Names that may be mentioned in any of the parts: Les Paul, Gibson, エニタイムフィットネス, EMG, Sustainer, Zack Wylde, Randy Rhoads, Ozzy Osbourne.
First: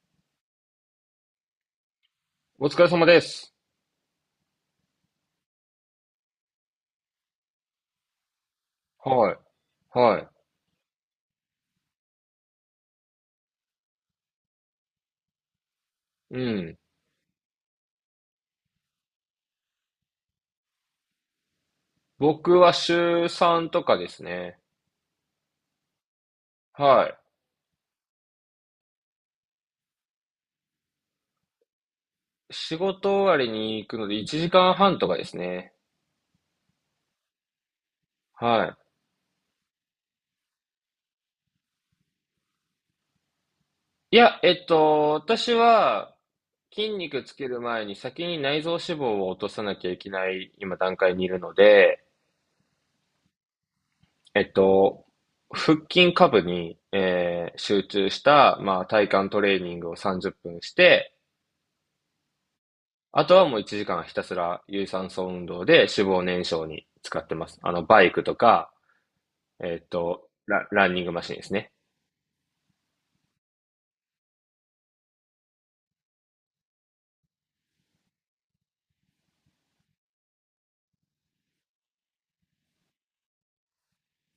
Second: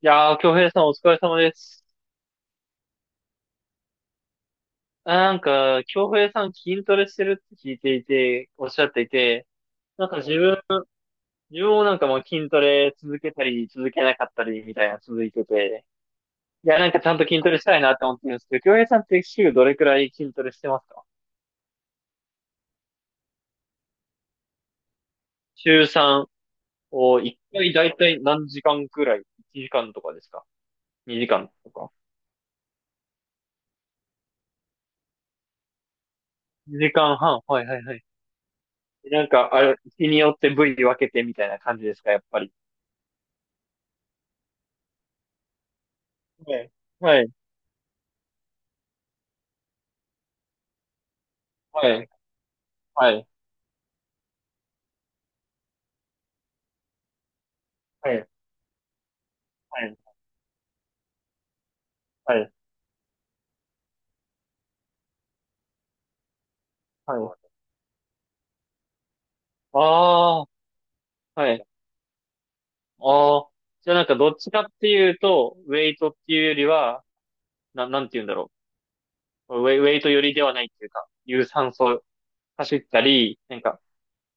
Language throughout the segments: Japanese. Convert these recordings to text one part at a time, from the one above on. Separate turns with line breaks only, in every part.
京平さんお疲れ様です。
お疲れ様です。
なんか、京平さん筋トレしてるって聞いていて、おっしゃってい
はい。
て、なんか
は
自分もなんかもう筋トレ続けたり、続けなかったりみたいな続いてて、
い。う
い
ん。
や、なんかちゃんと筋トレしたいなって思ってるんですけど、京平さんって週どれくらい筋トレしてますか？
僕は週3とかですね。
週3
はい。
を1回だいたい何時間くらい？ 1 時間とかですか？ 2 時間とか？
仕事終わりに行くので1時間半とかですね。
2 時間半。はいはいはい。
は
なんか、あれ、日によって部位分けてみたいな感じですか、やっぱり。
い。いや、私は
はい。
筋
は
肉
い。
つける前に先に内臓脂肪を落とさなきゃいけない今段階にいるの
は
で、
い。はい。
えっと、腹筋下部に、集中
は
し
い。
た、まあ、体幹トレーニン
は
グを
い。
30分して、
はい。
あとはもう1時間ひたすら有酸素運動で脂肪燃焼に
は
使って
い。
ます。あの、バイクとか、
ああ、
ランニングマシンです
はい。
ね。
ああ。じゃあなんかどっちかっていうと、ウェイトっていうよりは、なんて言うんだろう。ウェイト寄りではないっていうか、有酸素走ったり、なんか、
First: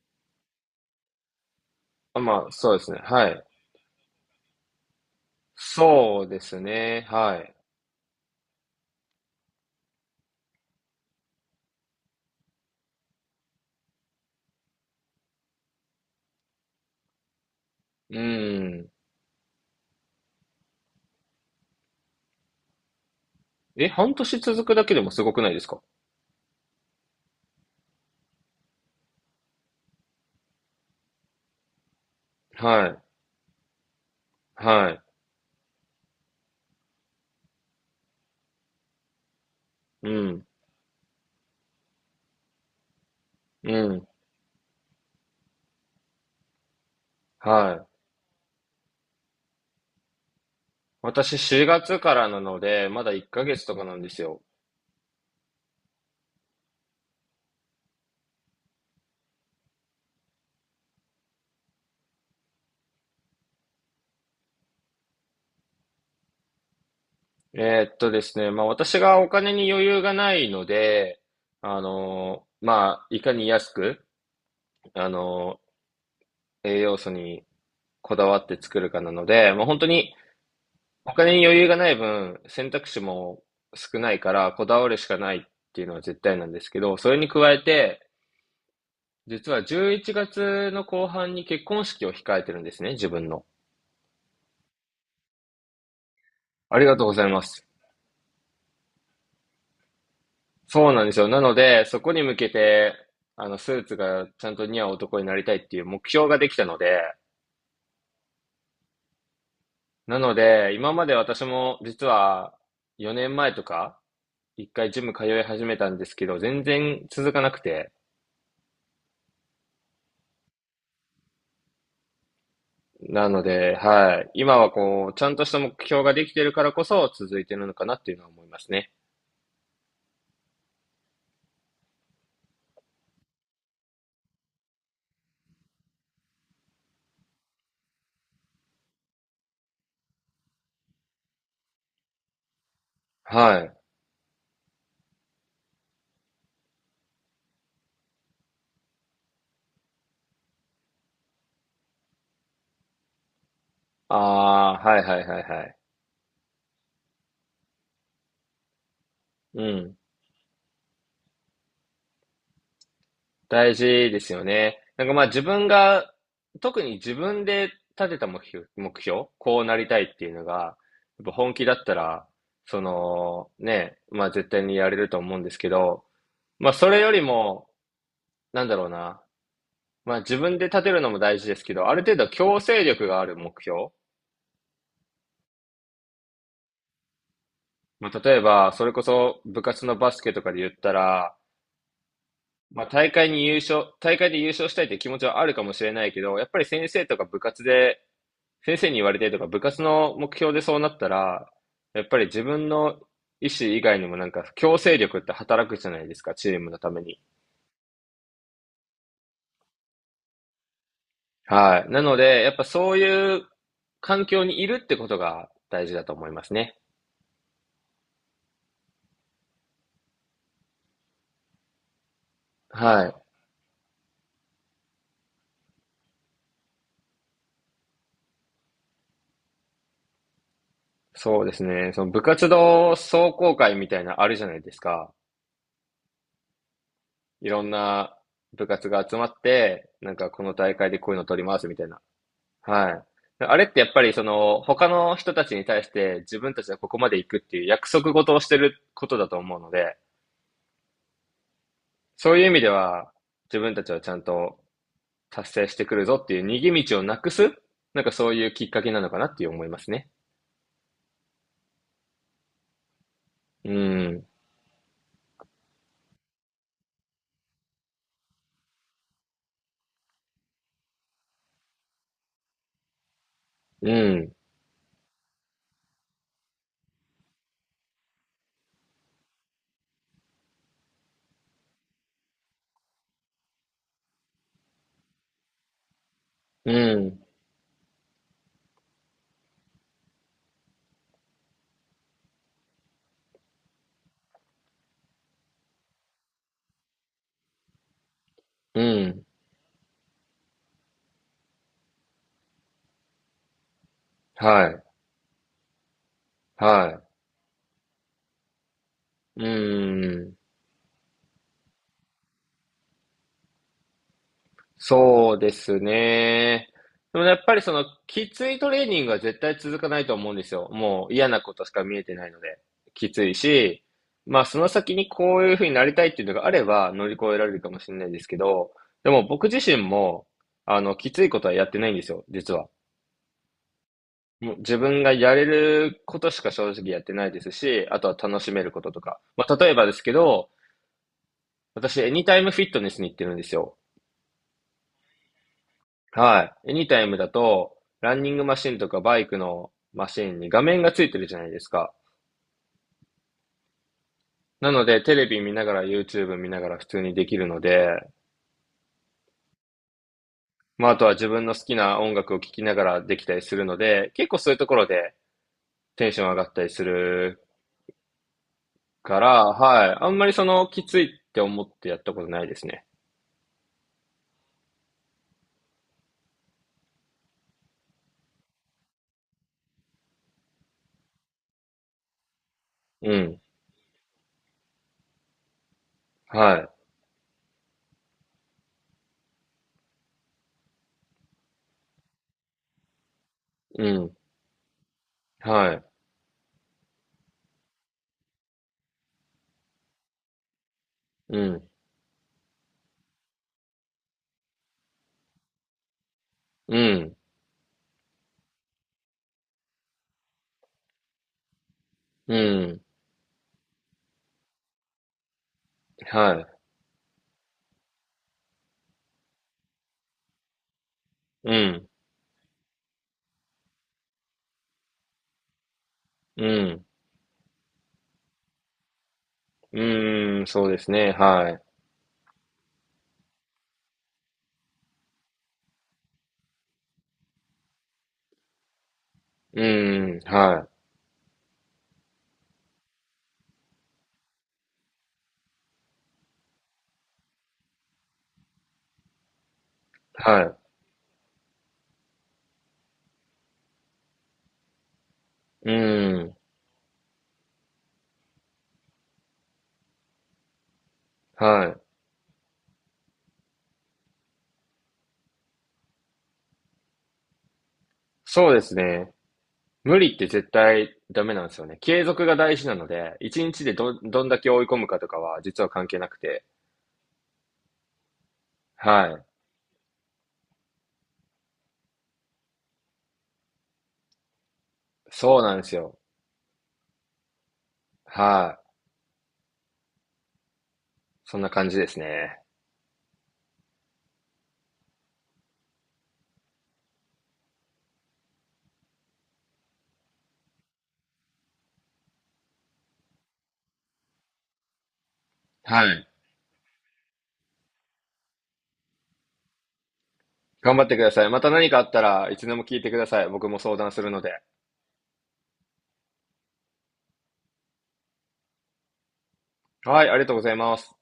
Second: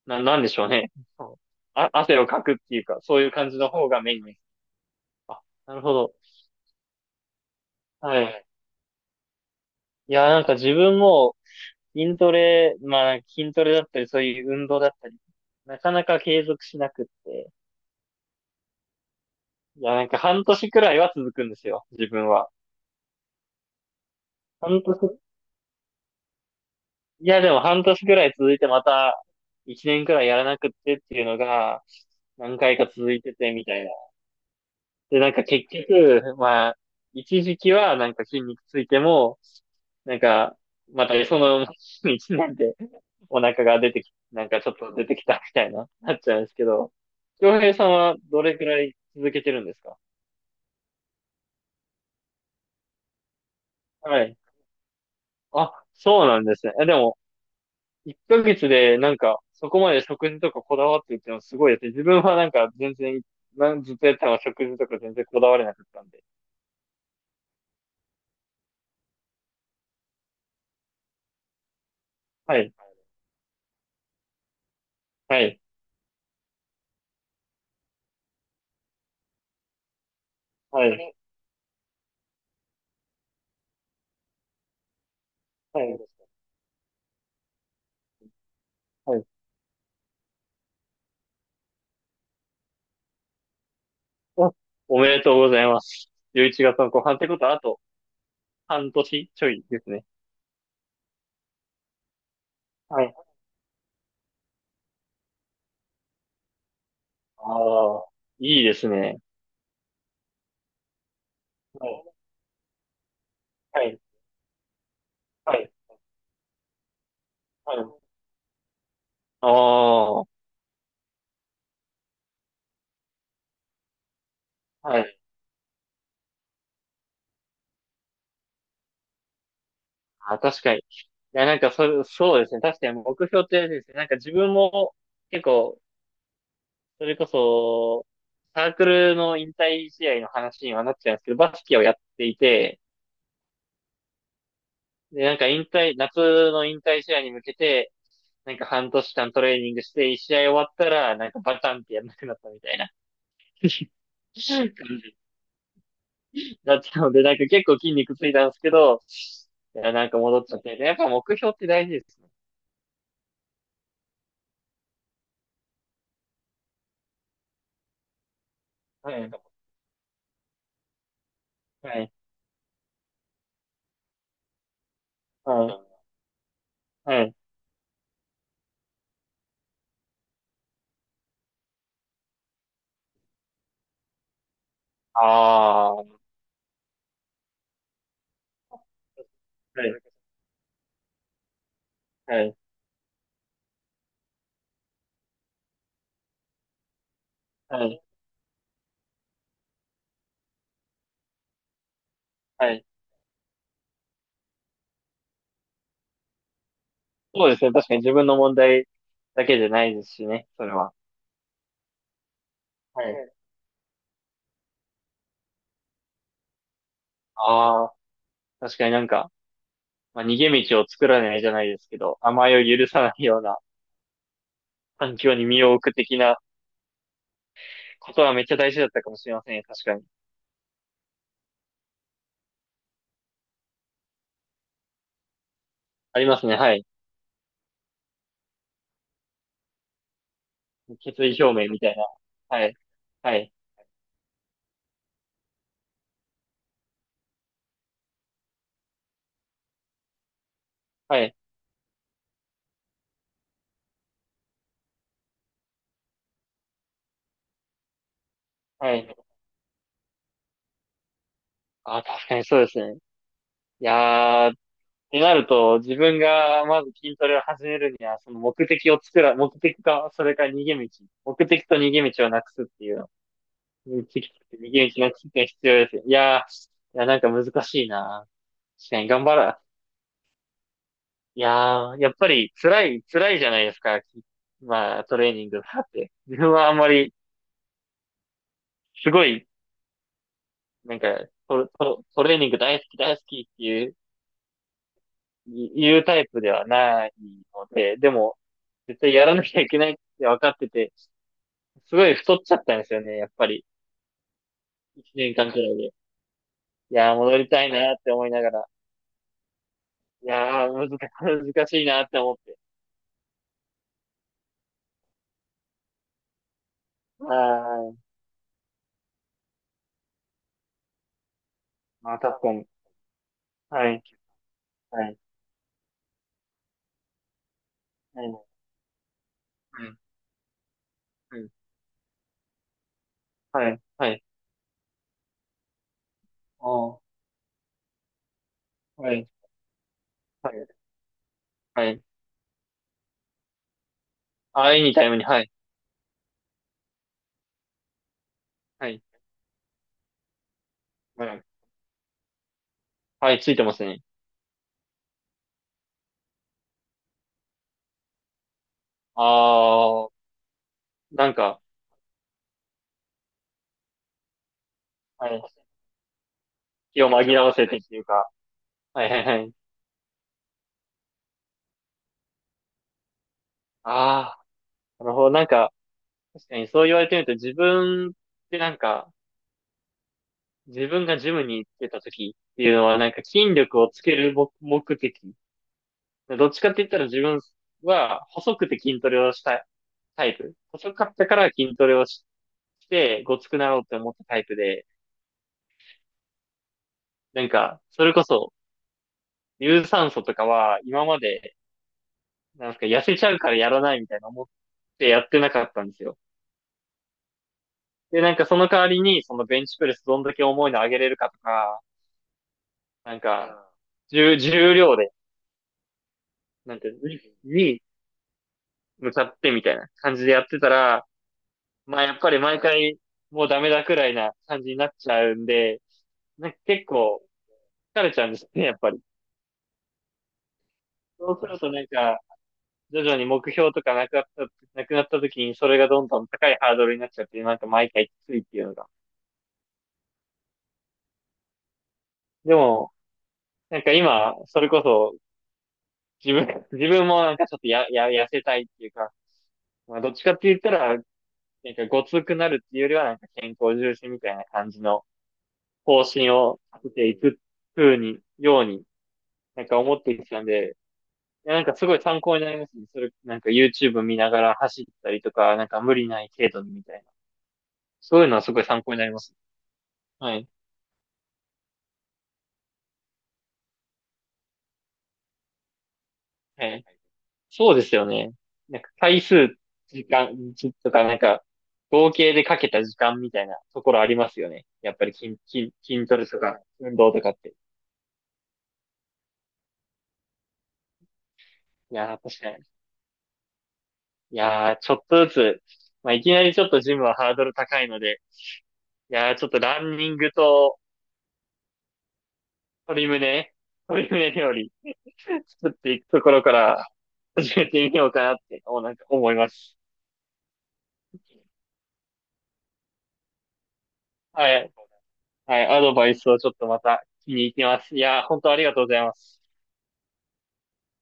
なんでしょうね。そうあ、汗をか
まあ、
くっ
そ
て
う
い
で
う
すね。
か、そう
は
いう
い。
感じの方がメインです。あ、なるほど。
そうですね。はい。
はい。いや、なんか自分も筋トレ、まあ筋トレだったり、そういう運動だったり、なかなか継続しなくって、
うん。
いや、なんか半年くらいは続くんですよ、自分は。
え、半年続く
半
だけでも
年、
すごくないですか？
いや、でも半年くらい続いて、また一年くらいやらなくってっていうのが何回か
はい。
続いててみたいな。
はい。
で、なんか結局、まあ、一時期はなんか筋肉ついても、
う
なん
ん。
か、またその 一年でお腹
う
が出て
ん。
き、なんかちょっと出てきたみたいな、なっちゃうんですけど、京平
は
さ
い。
んはどれくらい続けてるんですか？
私4月からなので、まだ1ヶ月とかなんです
はい。
よ。
あ、そうなんですね。え、でも、1ヶ月でなんか、そこまで食事とかこだわってるっていうのはすごいですね。自分はなんか全然、なんずっとやったのは食事とか全然こだわれなかったんで。
ですね、まあ私がお金に余裕がないので、
はい、
まあ、いかに安く、あ
は
の
い、
栄養素にこだわって作るかなので、もう本当に
は
お
い、
金に余裕がない分、選択肢も少ないから、こだわるしかないっ
は
ていうの
い、
は絶対なんですけど、それに加えて、
はい。
実は11月の後半に結婚式を控えてるんですね、自分の。
あ、おめでとうございます。11
あ
月
り
の
が
後
とうご
半っ
ざ
て
い
こ
ま
とはあ
す。
と半年ちょいですね。
そうなんですよ。なので、そこに向けて、
はい。
あの、スーツがちゃんと似合う男になりたいっていう目標ができたので、
ああ、いいですね。
なので、今まで私も
はい、
実は4年前と
は
か、
い、
一回ジム通い
は
始
い、
めたんですけど、全然続かなく
は
て。
い。ああ、は
なので、はい。今は
い。
こう、ちゃんとした目標ができてるからこそ続いてるのかなっていうのは思いますね。
あ、確かに。いや、なんかそうですね。確かに目標ってあれですね。なんか自分も結構それこそ、サークルの引退試合の話にはなっちゃうんですけど、バスケをやっていて、
はい。
で、なんか引退、夏の引退試合に向けて、なんか半年間トレーニングして、一試合終わったら、なんかバタンってやんなくなったみたいな
あ あ、
感
はい
じ
はいはいはい。
だったので、なんか結構筋肉ついたんですけど、
う
いや、
ん。
なんか戻っちゃって、やっぱ目標って大事ですね。
大事ですよね。なんかまあ自分が、特に自分で立てた目標、目
は
標、
い。
こうなりたいっていうのが、やっぱ本気だっ
は
た
い。
ら、その、ね、まあ絶対にやれると思うんです
は
け
い。
ど、まあそれより
はい。
も、なんだろうな、まあ自分で立てるのも大事ですけど、ある程度強制力がある目標。
ああー。
まあ例えば、それこそ部活
はい。
のバスケとかで言ったら、
はい。
まあ大会で優勝したいって気持ちはあるかもしれないけど、やっぱり先生とか部活
は
で、
い。
先生に言われてとか部活の目標でそうなったら、やっぱり自
は
分
い。
の意思以外にもなんか強制力って働くじゃないですか、チームのために。
そうですね。確かに自分の問題だけじゃないですしね、それは。
はい。なので、やっぱそう
はい。う
い
ん。
う環境にいるってことが大事だと思いますね。
ああ、確かになんか、まあ、逃げ道を作らないじゃないですけど、甘えを許さ
は
な
い。
いような環境に身を置く的なことはめっちゃ大事だったかもしれませんよ。確かに。
そうですね。その部活動壮行会みたいなあるじゃないですか。
ありますね。はい。
いろんな部活が集まって、なんかこの大会でこういう
決
の
意
取り
表
ます
明
み
み
たい
たい
な。
な。はい。
はい。
はい。
あれってやっぱりその他の人たちに対して自分たちはここまで行くっていう約束事をしてることだと思うので、
はい。
そういう意味では自分たちはちゃんと達成してくるぞっていう逃げ道をなくす、なんかそういうきっかけ
は
なの
い。
かなっていう思いますね。
ああ、確かにそうですね。
う
い
ん、
やー、ってなると、自分がまず筋トレを始めるには、その目的か、それから逃げ道。目的と逃げ道をなくすっていう
う
右利き
ん、
って右打ちの知識が必要ですよ。いやー、いや、なんか難しいな。確かに頑張ら、いやー、やっぱり辛い、辛いじゃないですか。まあ、トレーニングだって。自分は
う
あんまり、
ん、
すごい、なんか、トレーニング大好き大好きっていう、言うタイプではないので、でも、
う
絶対
ん。
やらなきゃいけないって分かってて、すごい太っちゃったんですよね、やっぱり。
はい、
一年間くらいで。い
は
やー、戻りたいなって思いながら。
い。う
い
ん。
やー、難しいなって思って。
そうですね。でもや
あ
っぱりその
あ、
きついトレーニングは絶対続かないと思うんですよ。もう嫌なことしか見えて
まあ
ないの
確か
で。
に。
きついし、
はい、
まあその先
は
に
い、
こういうふうになりたいっていうのがあれば乗り越えられるかもしれないで
は
すけ
い、
ど、でも僕自身
は
も、あの、きついこ
い、
とはやってないんですよ、実は。
はい、はい、
もう自分がやれることしか
あ
正直や
あ、
ってないですし、あとは楽しめることと
は
か。
い、
まあ例えばですけど、
はい、は
私
い。
エニタイムフィットネスに行ってるんですよ。
ああ、いにタイムに、はい、
はい。エニタイムだと、ランニングマシン
は
とか
い、
バイクのマシンに画面がついて
は
るじゃな
い、
いですか。
はい、ついてますね。
なので、テレビ見ながら YouTube 見ながら普通にできるので、
ああ、
まあ、あとは自
なん
分の
か、
好きな音楽を聴きながらできたりするので、結構そういうところで
はい、
テンション上がったりす
気を紛
る
らわせてっていうか、はいは
か
いは
ら、
い。
はい。あんまりその、きついって思ってやったことないですね。
ああ、なるほど、なんか、確かにそう言われてみると自分ってなんか、自分がジムに行ってた時っていうのは
う
なんか
ん。
筋力をつける目的、
は
どっちかって言ったら自分は細くて筋トレをしたいタイプ。細かったから筋トレをしてごつくなろ
い。
う
う
って思
ん。
ったタイプで、
はい。
なんか、それこそ、有酸素とかは今ま
う
で、
ん。
なんですか、痩せちゃうからやらないみたいな思ってやってなかったんですよ。
うん。
で、なんかその代わりに、そのベンチプレスどんだけ重いの上げれるかとか、
うん。
なんか、重量で、
は
なんていうの、に向かってみたいな感じでやってたら、
い。うん。
まあやっぱり毎回もうダメだくらいな感じになっちゃうんで、
う
なんか
ん。
結構疲れちゃうんですね、やっぱり。
うーん。そうですね。
そうす
は
る
い。
となんか、徐々に目標とかなくなった時にそれがどんどん高いハードルになっちゃって、なんか毎回きついっていうのが。
うーん、はい、
でも、なんか今、それこそ自分、自分もなんかちょっと痩せたいっていうか、まあどっちかっ
はい、
て
う
言ったら、なんかごつくなるっていうよりはなんか健康重視みたいな感じの方
ー
針
ん、
を立てていくように、なんか思ってきたんで、や、なん
は
か
い。
すごい参考になりますね。それ、なんか YouTube 見ながら走ったりとか、なんか無理ない程度にみたいな。そういうのは
そ
す
うで
ごい
す
参考になり
ね。
ますね。
無理って
はい。
絶対ダメなんですよね。継続が大事なので、一日でどんだけ追い込むかとかは実は関係なくて。
はい。そうですよね。なんか
は
回
い。
数、時間、じとか、なんか、合計でかけた時間みたいなところありますよね。やっぱり
そうなんですよ。
筋トレとか、運動とかって。
はい。そんな感じで
い
す
やー、
ね。
確かに。いやー、ちょっとずつ、まあ、いきなりちょっとジムはハードル高いので、いやー、ちょっとランニングと鶏胸、鶏胸料理作っ
は
てい
い。
くところから始めてみようかなって、なんか思います。
頑張ってください。また何かあったらいつでも聞いてください。僕も相談するので。
はい。はい。アドバイスをちょっとまた気に入ってます。いや、本当ありがとうございます。
はい、ありがとうございます。